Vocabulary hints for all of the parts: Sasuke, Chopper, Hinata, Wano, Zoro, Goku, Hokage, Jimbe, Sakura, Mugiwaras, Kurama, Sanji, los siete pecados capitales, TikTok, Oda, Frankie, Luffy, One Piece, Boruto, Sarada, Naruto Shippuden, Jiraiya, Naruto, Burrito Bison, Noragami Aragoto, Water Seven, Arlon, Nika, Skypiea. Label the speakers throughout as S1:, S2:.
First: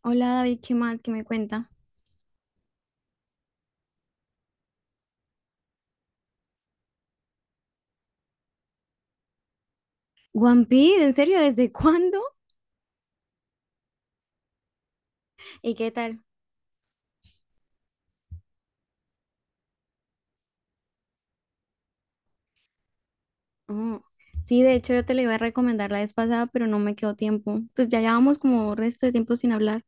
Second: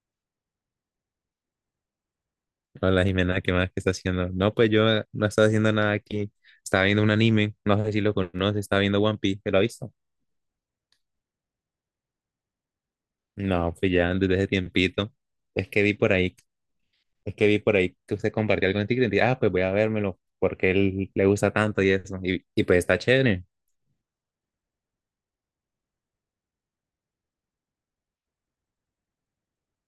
S1: Hola David, ¿qué más? ¿Qué me cuenta?
S2: Hola Jimena, ¿qué más? Que estás haciendo? No, pues yo no estaba haciendo nada aquí. Estaba viendo un anime, no sé si lo conoces, estaba viendo One Piece, ¿te lo has visto?
S1: One Piece, ¿en serio? ¿Desde cuándo?
S2: No, pues ya desde ese tiempito. Es
S1: ¿Y
S2: que
S1: qué
S2: vi por
S1: tal?
S2: ahí, es que vi por ahí que usted compartió algo en TikTok y dije, ah, pues voy a vérmelo, porque él le gusta tanto y eso. Y pues está chévere.
S1: Oh, sí, de hecho yo te lo iba a recomendar la vez pasada, pero no me quedó tiempo. Pues ya llevamos como resto de tiempo sin hablar.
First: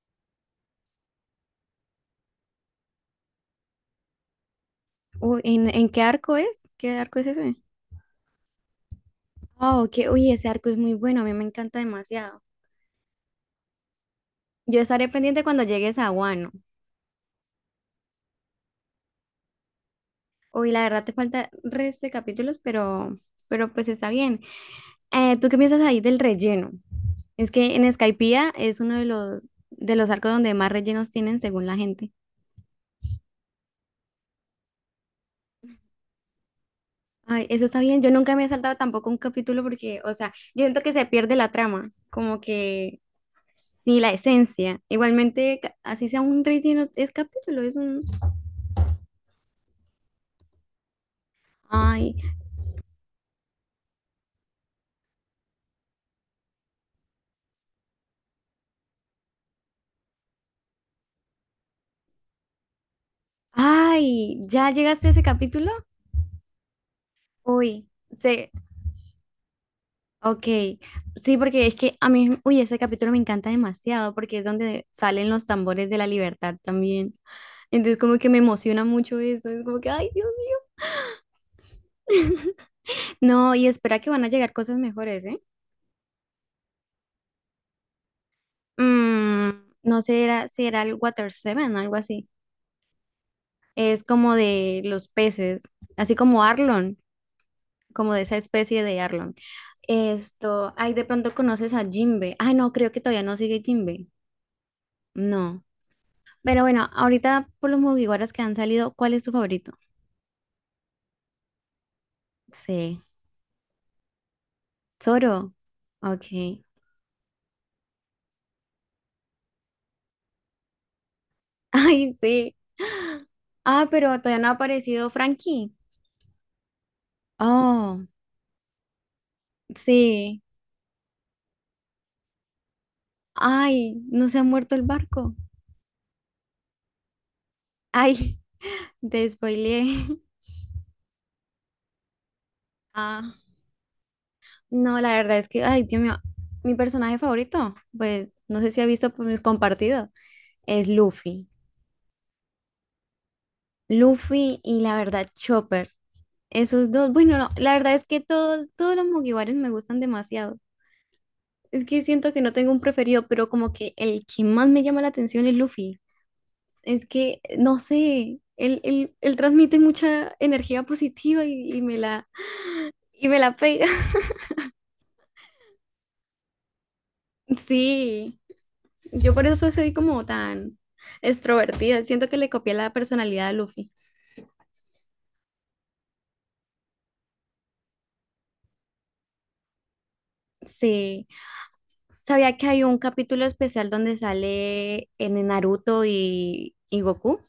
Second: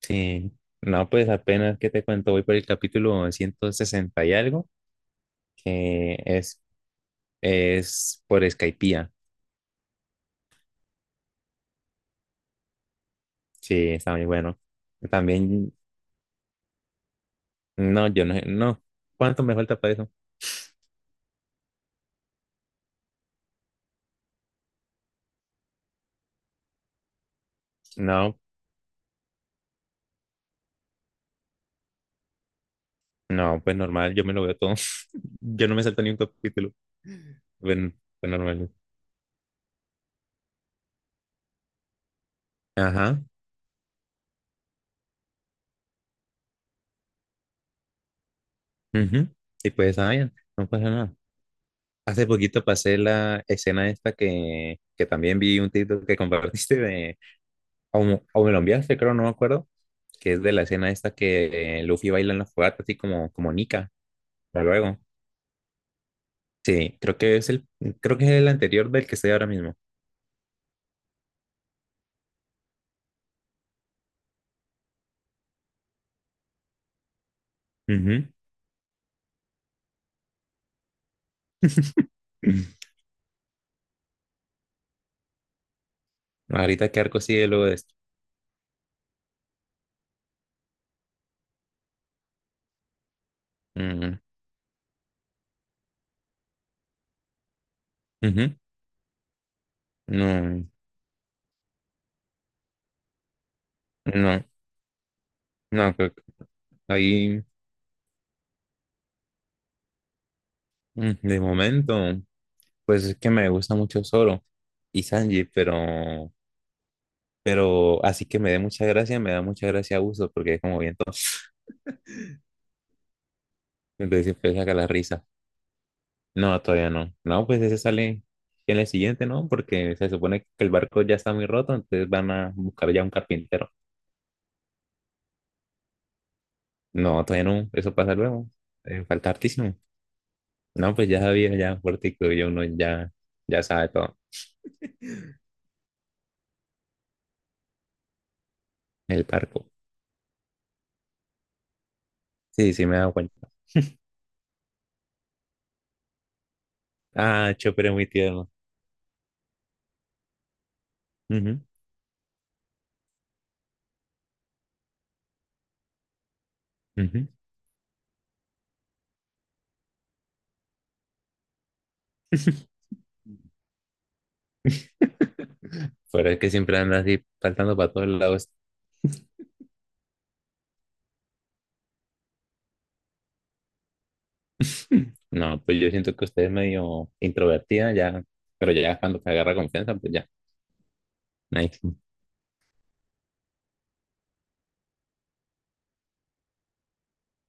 S2: Sí. No, pues apenas que te cuento, voy por el capítulo 160 y algo,
S1: Uy, ¿en qué
S2: que
S1: arco
S2: es,
S1: es? ¿Qué arco es ese?
S2: es por Skypiea.
S1: Oh, que, uy, ese arco es muy bueno, a mí me encanta demasiado.
S2: Sí, está muy bueno.
S1: Yo estaré pendiente cuando
S2: También,
S1: llegues a Wano.
S2: no, yo no, no. ¿Cuánto me falta para eso?
S1: Uy, la verdad te falta resto de capítulos, pero pues está bien. ¿Tú qué piensas ahí del relleno? Es que en
S2: No,
S1: Skypiea es uno de los arcos donde más rellenos tienen según la gente.
S2: no, pues normal, yo me lo veo todo. Yo no me salto ni un capítulo.
S1: Ay, eso está
S2: Bueno,
S1: bien. Yo
S2: pues
S1: nunca me he
S2: normal.
S1: saltado tampoco un capítulo porque, o sea, yo siento que se pierde la trama, como que
S2: Ajá.
S1: sí, la esencia. Igualmente, así sea un relleno, es capítulo,
S2: Ujú. Y pues, ah, ya, no pasa nada.
S1: Ay,
S2: Hace poquito pasé la escena esta que también vi un título que compartiste de, o me lo enviaste, creo, no me acuerdo, que es de la escena esta que Luffy baila en la fogata, así como Nika,
S1: ay,
S2: pero
S1: ¿ya
S2: luego.
S1: llegaste a ese capítulo?
S2: Sí,
S1: Uy,
S2: creo que es el
S1: se,
S2: anterior del que estoy ahora mismo.
S1: Ok, sí, porque es que a mí, uy, ese capítulo me encanta demasiado porque es donde salen los tambores de la libertad también. Entonces como que
S2: Ujú.
S1: me emociona mucho eso, es como que, ay, Dios mío. No, y espera que van a llegar cosas mejores, ¿eh?
S2: ¿Ahorita qué arco sigue luego de esto?
S1: Mm, no sé, si era el Water Seven, algo así. Es como de los peces, así como Arlon, como de esa
S2: Ujú.
S1: especie de Arlon.
S2: No,
S1: Ay, de pronto conoces a Jimbe. Ay, no, creo que todavía no sigue Jimbe.
S2: no,
S1: No.
S2: no, creo que
S1: Pero bueno,
S2: ahí
S1: ahorita por los Mugiwaras que han salido, ¿cuál es tu favorito?
S2: de momento,
S1: Sí.
S2: pues es que me gusta mucho Zoro y Sanji,
S1: Zoro. Ok.
S2: pero, pero así que me da mucha gracia uso porque es como bien entonces
S1: Ay, sí. Ah, pero
S2: entonces
S1: todavía no ha
S2: siempre saca la
S1: aparecido
S2: risa.
S1: Frankie.
S2: No, todavía no. No, pues ese
S1: Oh,
S2: sale en el siguiente, ¿no? Porque se
S1: sí.
S2: supone que el barco ya está muy roto, entonces van a buscar ya un carpintero.
S1: Ay, no se ha muerto el barco.
S2: No, todavía no, eso pasa
S1: Ay,
S2: luego.
S1: te
S2: Falta hartísimo.
S1: spoileé.
S2: No, pues ya sabía, ya fuerte, ya uno ya,
S1: Ah,
S2: ya sabe todo
S1: no, la verdad es que, ay, Dios mío, mi personaje favorito, pues no sé si ha visto
S2: el
S1: por mis
S2: barco.
S1: compartidos, es Luffy.
S2: Sí, sí, me he dado cuenta.
S1: Luffy y la verdad, Chopper. Esos dos, bueno, no,
S2: Ah,
S1: la
S2: Chopper es
S1: verdad es
S2: muy
S1: que
S2: tierno.
S1: todos, todos los mugiwaras me gustan demasiado.
S2: Ujú,
S1: Es que siento que no tengo un preferido, pero como que el que más me llama la atención es Luffy. Es
S2: ujú.
S1: que, no sé, él transmite mucha energía positiva y me y me la pega.
S2: Pero es que siempre andas así saltando para todos
S1: Sí,
S2: lados.
S1: yo por eso soy como tan extrovertida. Siento que le copié la personalidad a Luffy.
S2: No, pues yo siento que usted es medio introvertida ya, pero ya cuando te agarra confianza, pues ya.
S1: Sí,
S2: Nice.
S1: sabía que hay un capítulo especial donde sale en Naruto y Goku.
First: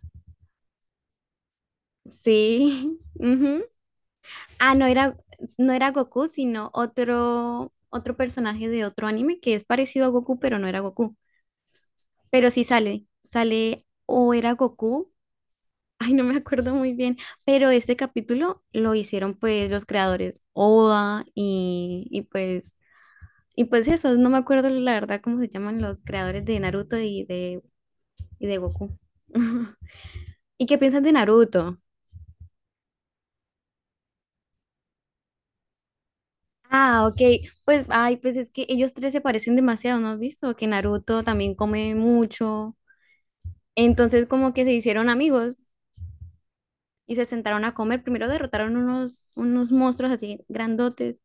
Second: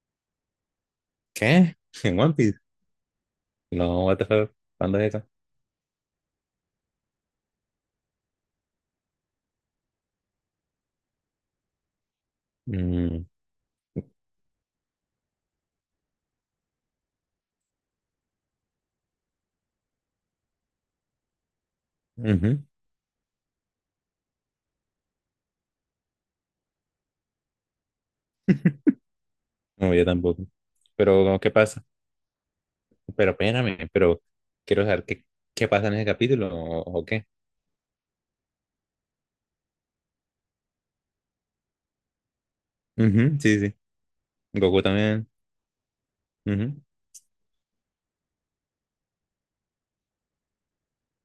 S2: ¿Qué? ¿En One Piece?
S1: Sí. ujú.
S2: No, what the fuck,
S1: Ah, no
S2: ¿cuándo es
S1: era,
S2: eso?
S1: no era Goku, sino otro, otro personaje de otro anime que es parecido a Goku, pero no era Goku. Pero sí sale,
S2: Mm,
S1: sale o era Goku. Ay, no me acuerdo muy bien, pero este capítulo lo hicieron pues los creadores Oda y, y
S2: ujú.
S1: pues y pues eso, no me acuerdo la verdad cómo se llaman los creadores de Naruto y de Goku.
S2: No, yo tampoco.
S1: ¿Y qué piensas de
S2: Pero, ¿qué
S1: Naruto?
S2: pasa? Pero espérame, pero quiero saber qué pasa en ese capítulo o,
S1: Ah,
S2: o
S1: ok.
S2: qué.
S1: Pues, ay, pues es que ellos tres se parecen demasiado, ¿no has visto? Que Naruto también come mucho.
S2: Ujú, sí, sí.
S1: Entonces, como
S2: Sí.
S1: que se
S2: Goku
S1: hicieron
S2: también.
S1: amigos
S2: Ujú.
S1: y se sentaron a comer. Primero derrotaron unos, unos monstruos así grandotes.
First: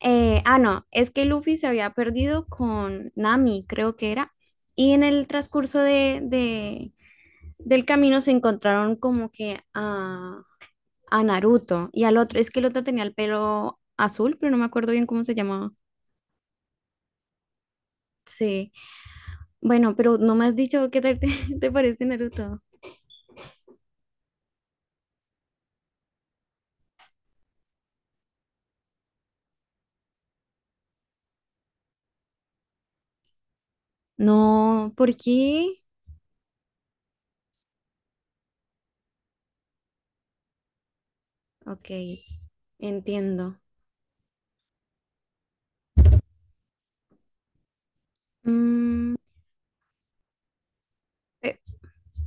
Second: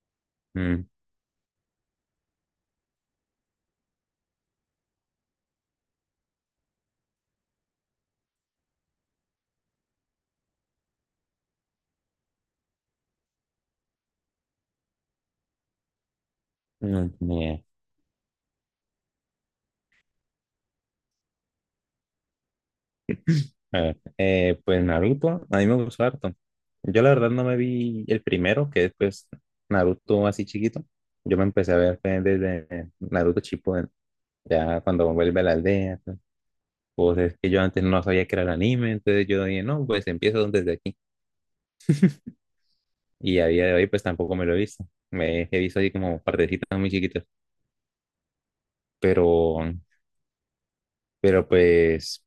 S1: No,
S2: Mm,
S1: es que Luffy se había perdido con Nami, creo que era. Y en el transcurso del camino se encontraron como que a Naruto y al otro. Es que el otro tenía el pelo azul, pero no me acuerdo bien cómo se llamaba.
S2: mm, yeah.
S1: Sí. Bueno, pero no me has dicho qué tal te, te parece Naruto.
S2: A ver, pues Naruto, a mí me gustó harto. Yo la verdad no me vi el primero, que es pues Naruto así chiquito. Yo me empecé a ver fue desde Naruto Shippuden, ¿no? Ya
S1: No,
S2: cuando
S1: ¿por
S2: vuelve a la
S1: qué?
S2: aldea. Pues, es que yo antes no sabía que era el anime, entonces yo dije, no, pues empiezo desde aquí.
S1: Ok,
S2: Y a
S1: entiendo.
S2: día de hoy pues tampoco me lo he visto. Me he visto así como partecitas muy chiquitas.
S1: Mm,
S2: Pero, pero
S1: eh,
S2: pues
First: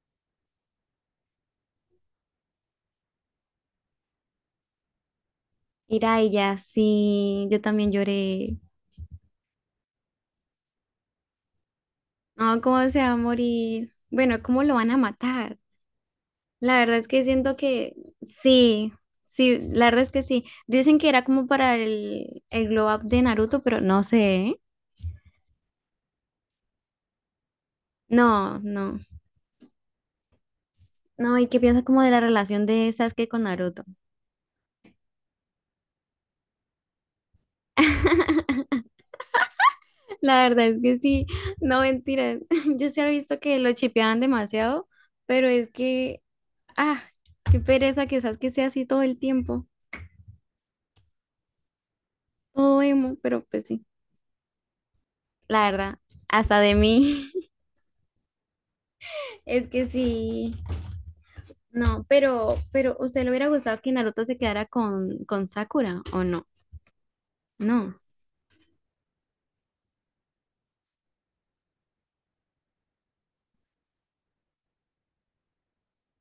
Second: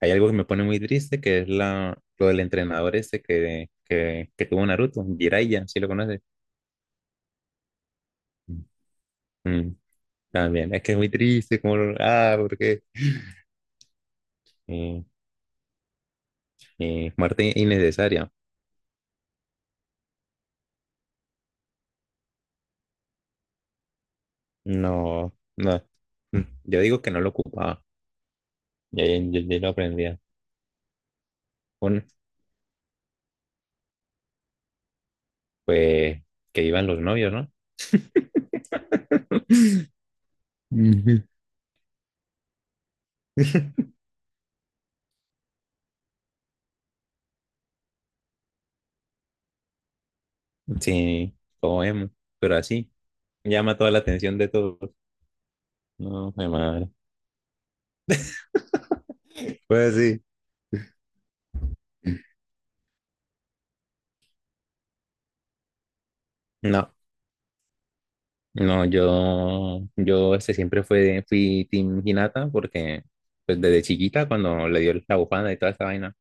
S2: hay algo que me pone muy triste, que es lo del entrenador este que tuvo Naruto, Jiraiya, si lo conoces.
S1: Jiraiya, sí, yo también lloré.
S2: Mm, también, es que es muy triste, como,
S1: No,
S2: porque
S1: ¿cómo se va a morir? Bueno, ¿cómo lo van a
S2: Eh,
S1: matar? La verdad es que
S2: muerte
S1: siento que
S2: innecesaria.
S1: sí, sí, la verdad es que sí. Dicen que era como para el glow up de Naruto, pero no sé. ¿Eh?
S2: No, no. Yo digo que no lo ocupaba.
S1: No, no.
S2: Ya, ya, ya lo aprendía.
S1: No, ¿y qué piensas como
S2: Bueno,
S1: de la relación de Sasuke con Naruto?
S2: pues que iban los novios, ¿no?
S1: La verdad es que
S2: Ujú.
S1: sí, no mentiras. Yo se ha visto que lo chipeaban demasiado, pero es que, ah, qué pereza quizás que sea así todo el tiempo,
S2: Sí, como emo, pero
S1: todo
S2: así
S1: emo, pero pues
S2: llama
S1: sí,
S2: toda la atención de todos.
S1: la verdad,
S2: No, mi
S1: hasta de
S2: madre.
S1: mí, es que
S2: Pues sí.
S1: sí. No, pero ¿usted le hubiera gustado que Naruto se quedara con Sakura o no?
S2: No.
S1: No,
S2: No, yo, este, fui Team Hinata porque pues desde chiquita cuando le dio la bufanda y toda esta vaina,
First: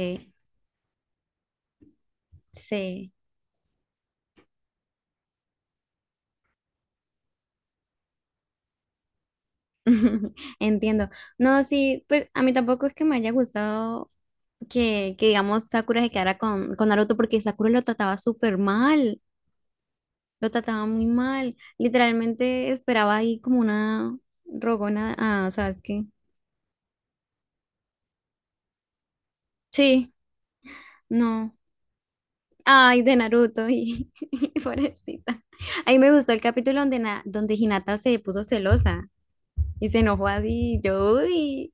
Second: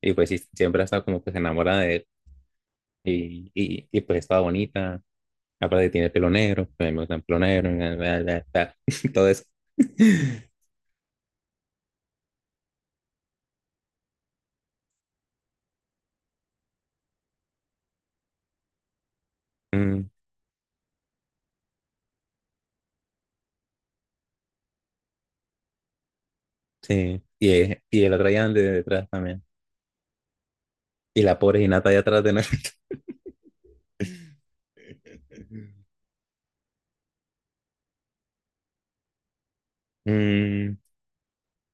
S2: y pues sí, siempre ha estado como que se enamora de él
S1: sí.
S2: y pues estaba bonita, aparte tiene pelo negro, pues me gusta el pelo negro, bla, bla, bla, bla, todo eso.
S1: Entiendo. No, sí, pues a mí tampoco es que me haya gustado que digamos Sakura se quedara con Naruto porque Sakura lo trataba súper mal,
S2: Mm,
S1: lo trataba muy mal. Literalmente esperaba ahí como una rogona ah sabes qué
S2: sí, y el otro allá de detrás también,
S1: Sí,
S2: y la
S1: no.
S2: pobre Hinata allá atrás de nosotros.
S1: Ay, de Naruto y pobrecita. Ahí me gustó el capítulo donde, donde Hinata se puso celosa y se enojó así. Yo, uy.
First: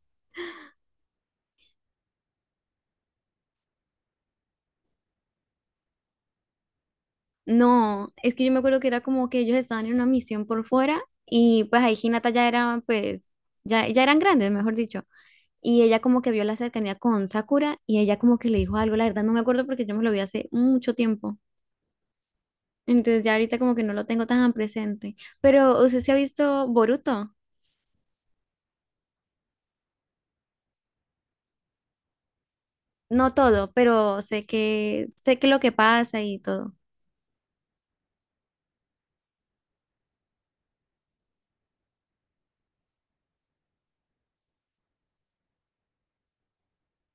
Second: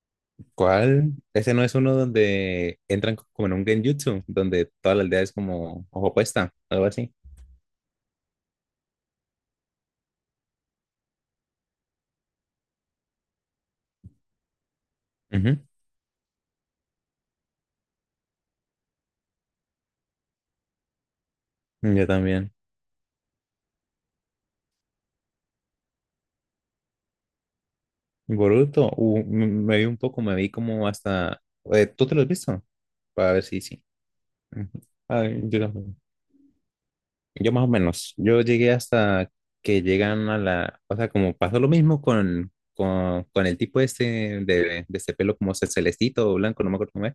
S2: ¿Cuál? Ese no es uno donde entran como en un genjutsu, donde toda la aldea es como ojo puesta, algo así.
S1: No, es que yo me acuerdo que era como que ellos estaban en una misión por fuera y pues ahí Hinata ya era, pues, ya eran grandes, mejor dicho.
S2: Ujú.
S1: Y ella como que vio la cercanía con Sakura y ella como que le dijo algo, la verdad no me acuerdo porque yo me lo vi hace mucho tiempo.
S2: Yo también.
S1: Entonces ya ahorita como que no lo tengo tan presente. Pero usted se ha visto Boruto,
S2: Boruto, me vi un poco, me vi como hasta... ¿Tú te lo has visto?
S1: no
S2: Para ver si
S1: todo,
S2: sí.
S1: pero
S2: Ujú.
S1: sé
S2: Ay,
S1: que
S2: yo,
S1: lo que
S2: también.
S1: pasa y todo.
S2: Yo más o menos. Yo llegué hasta que llegan a la... O sea, como pasó lo mismo con, con, el tipo este de este pelo como celestito o blanco, no me acuerdo cómo es,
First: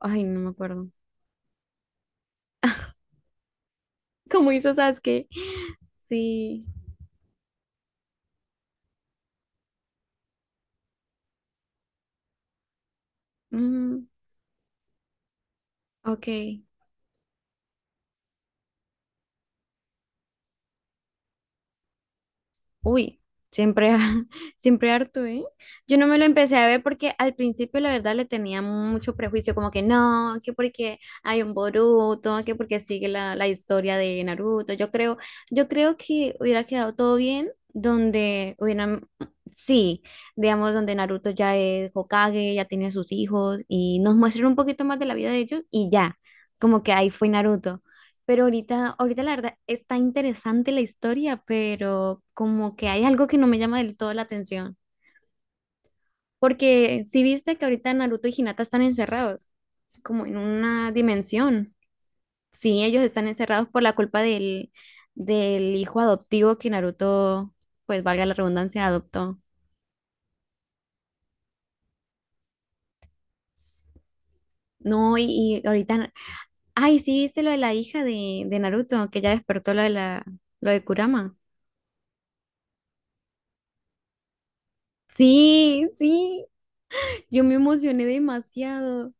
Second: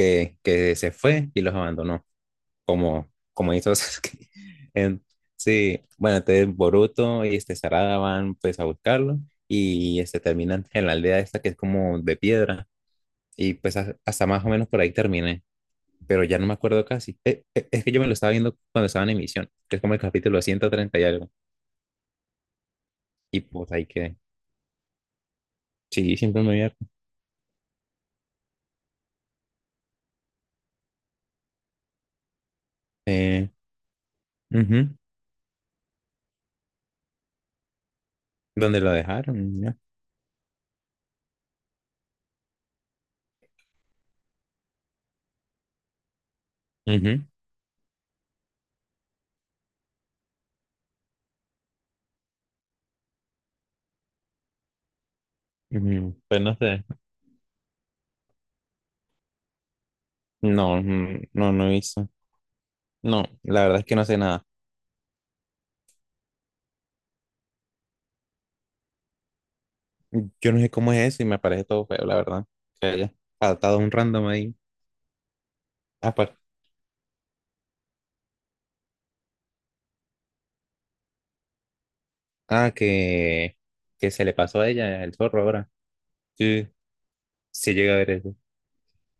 S1: Ay, no me
S2: que
S1: acuerdo.
S2: se fue y los abandonó. Como estos
S1: Como hizo
S2: en-
S1: Sasuke.
S2: sí, bueno, entonces
S1: Sí.
S2: Boruto y este Sarada van pues a buscarlo y este terminan en la aldea esta que es como de piedra y pues ha-
S1: Mm,
S2: hasta más o menos por ahí terminé, pero
S1: ok.
S2: ya no me acuerdo casi. Es que yo me lo estaba viendo cuando estaba en emisión, que es como el capítulo 130 y algo,
S1: Uy,
S2: y pues ahí
S1: siempre,
S2: quedé.
S1: siempre harto, ¿eh? Yo no
S2: Sí,
S1: me lo
S2: siempre me
S1: empecé a
S2: voy.
S1: ver porque al principio la verdad le tenía mucho prejuicio, como que no, que porque hay un Boruto, que porque sigue la
S2: Eh,
S1: historia de Naruto.
S2: ujú.
S1: Yo creo que hubiera quedado todo bien donde
S2: ¿Dónde lo
S1: hubieran,
S2: dejaron? Ya.
S1: sí, digamos, donde Naruto ya es Hokage, ya tiene sus hijos y nos muestran un poquito más de la vida de ellos y ya, como que ahí
S2: Ujú,
S1: fue Naruto. Pero ahorita, ahorita la verdad está interesante la historia, pero como que hay algo que no me llama del todo la atención.
S2: ujú, pues no sé.
S1: Porque si viste que ahorita Naruto y Hinata están encerrados, como en
S2: No,
S1: una
S2: no, no
S1: dimensión.
S2: hizo.
S1: Sí, ellos
S2: No,
S1: están
S2: la
S1: encerrados
S2: verdad
S1: por
S2: es
S1: la
S2: que no sé
S1: culpa
S2: nada.
S1: del hijo adoptivo que Naruto, pues valga la redundancia, adoptó.
S2: Yo no sé cómo es eso y me parece todo feo, la verdad. Que haya adaptado a un random ahí.
S1: No, y
S2: Ah,
S1: ahorita, ay, sí, viste lo de la hija de Naruto, que ya despertó lo de lo de Kurama.
S2: ah, que, que se le pasó a ella el zorro ahora.
S1: Sí, sí,
S2: Sí,
S1: yo me
S2: sí llega a
S1: emocioné
S2: ver eso.
S1: demasiado.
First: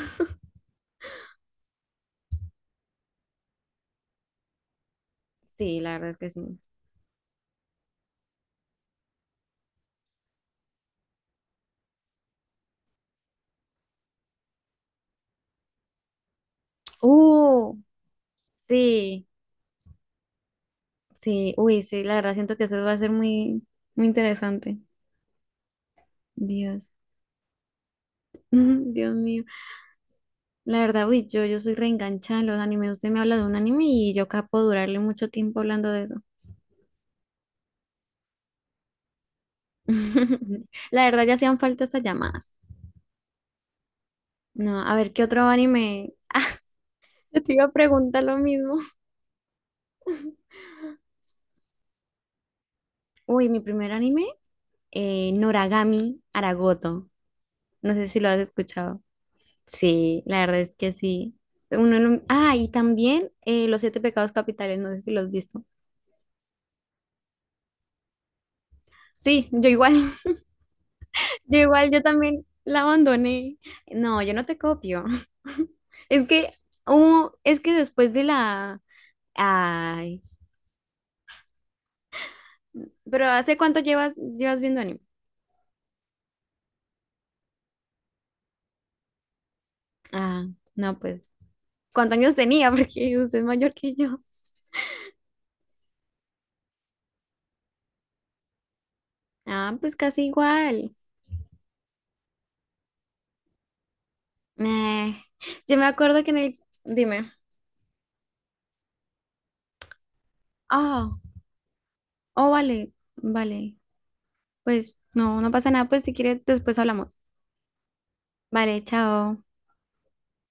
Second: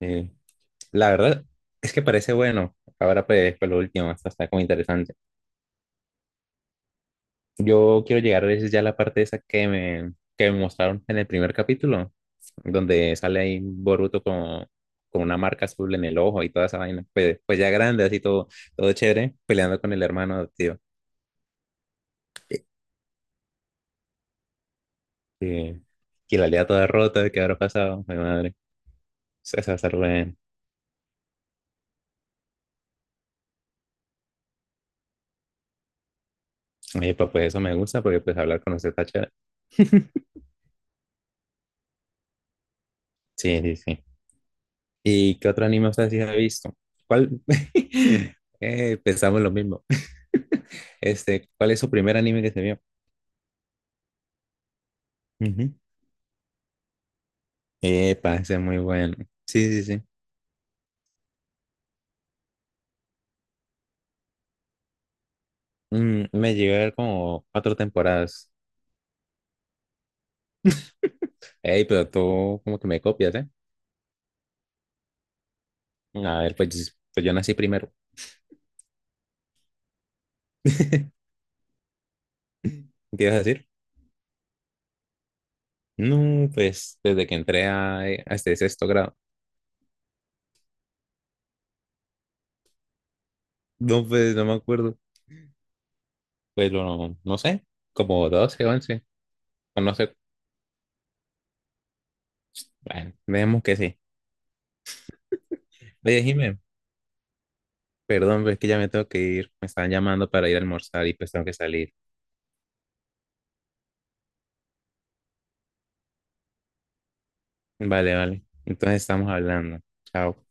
S2: Eh, la verdad es que parece bueno. Ahora pues fue lo último, hasta está como interesante.
S1: Sí, la verdad es que sí.
S2: Yo quiero llegar a veces ya a la parte esa que me mostraron en el primer capítulo, donde sale ahí Boruto con una marca azul en el ojo y toda esa vaina. Pues ya
S1: Uh,
S2: grande, así todo, todo
S1: sí,
S2: chévere, peleando con el hermano tío.
S1: sí, uy, sí, la verdad siento que eso va a ser muy, muy interesante.
S2: Sí. Y la lea toda
S1: Dios,
S2: rota, ¿qué habrá pasado? Mi madre.
S1: Dios mío.
S2: Eso va a estar bueno.
S1: La verdad, uy, yo soy reenganchada en los animes. Usted me habla de un anime y yo capo durarle mucho tiempo hablando de eso.
S2: Oye, pues, eso me gusta porque pues hablar con usted está chévere.
S1: La verdad, ya hacían falta esas llamadas.
S2: Sí, sí, sí.
S1: No, a ver, ¿qué
S2: ¿Y
S1: otro
S2: qué otro anime usted
S1: anime?
S2: sí ha visto? ¿Cuál?
S1: Yo te iba a preguntar lo mismo.
S2: Pensamos lo mismo. Este, ¿cuál es su primer anime que se vio?
S1: Uy, mi primer anime,
S2: Ujú.
S1: Noragami Aragoto. No sé si lo
S2: Epa,
S1: has
S2: ese es muy
S1: escuchado.
S2: bueno. Sí, sí, sí.
S1: Sí, la verdad es que sí. Uno no- Ah, y también los siete pecados capitales, no sé si los has visto.
S2: Mm, me llegué a ver como cuatro temporadas.
S1: Sí, yo igual, yo
S2: Ey,
S1: igual, yo
S2: pero
S1: también
S2: tú como
S1: la
S2: que me copias, ¿eh?
S1: abandoné. No, yo no te copio. Es
S2: A
S1: que,
S2: ver, pues yo nací
S1: es que
S2: primero.
S1: después de Ay,
S2: ¿Qué
S1: pero
S2: ibas a
S1: ¿hace
S2: decir?
S1: cuánto llevas viendo anime?
S2: No, pues desde que entré a este sexto grado.
S1: Ah, no, pues, ¿cuántos años tenía? Porque usted es mayor que
S2: No,
S1: yo.
S2: pues no me acuerdo. Pero no sé, como 12 11
S1: Ah,
S2: o no
S1: pues
S2: sé.
S1: casi igual.
S2: Bueno, veamos que sí.
S1: Eh, yo me acuerdo
S2: Oye,
S1: que en
S2: Jimé,
S1: Dime.
S2: perdón, pero es que ya me tengo que ir. Me están llamando para ir a almorzar y
S1: Ah,
S2: pues tengo que salir.
S1: oh, vale, vale. Pues no, no pasa nada, pues si quieres después hablamos.
S2: Vale, vale.
S1: Vale,
S2: Entonces estamos
S1: chao.
S2: hablando. Chao.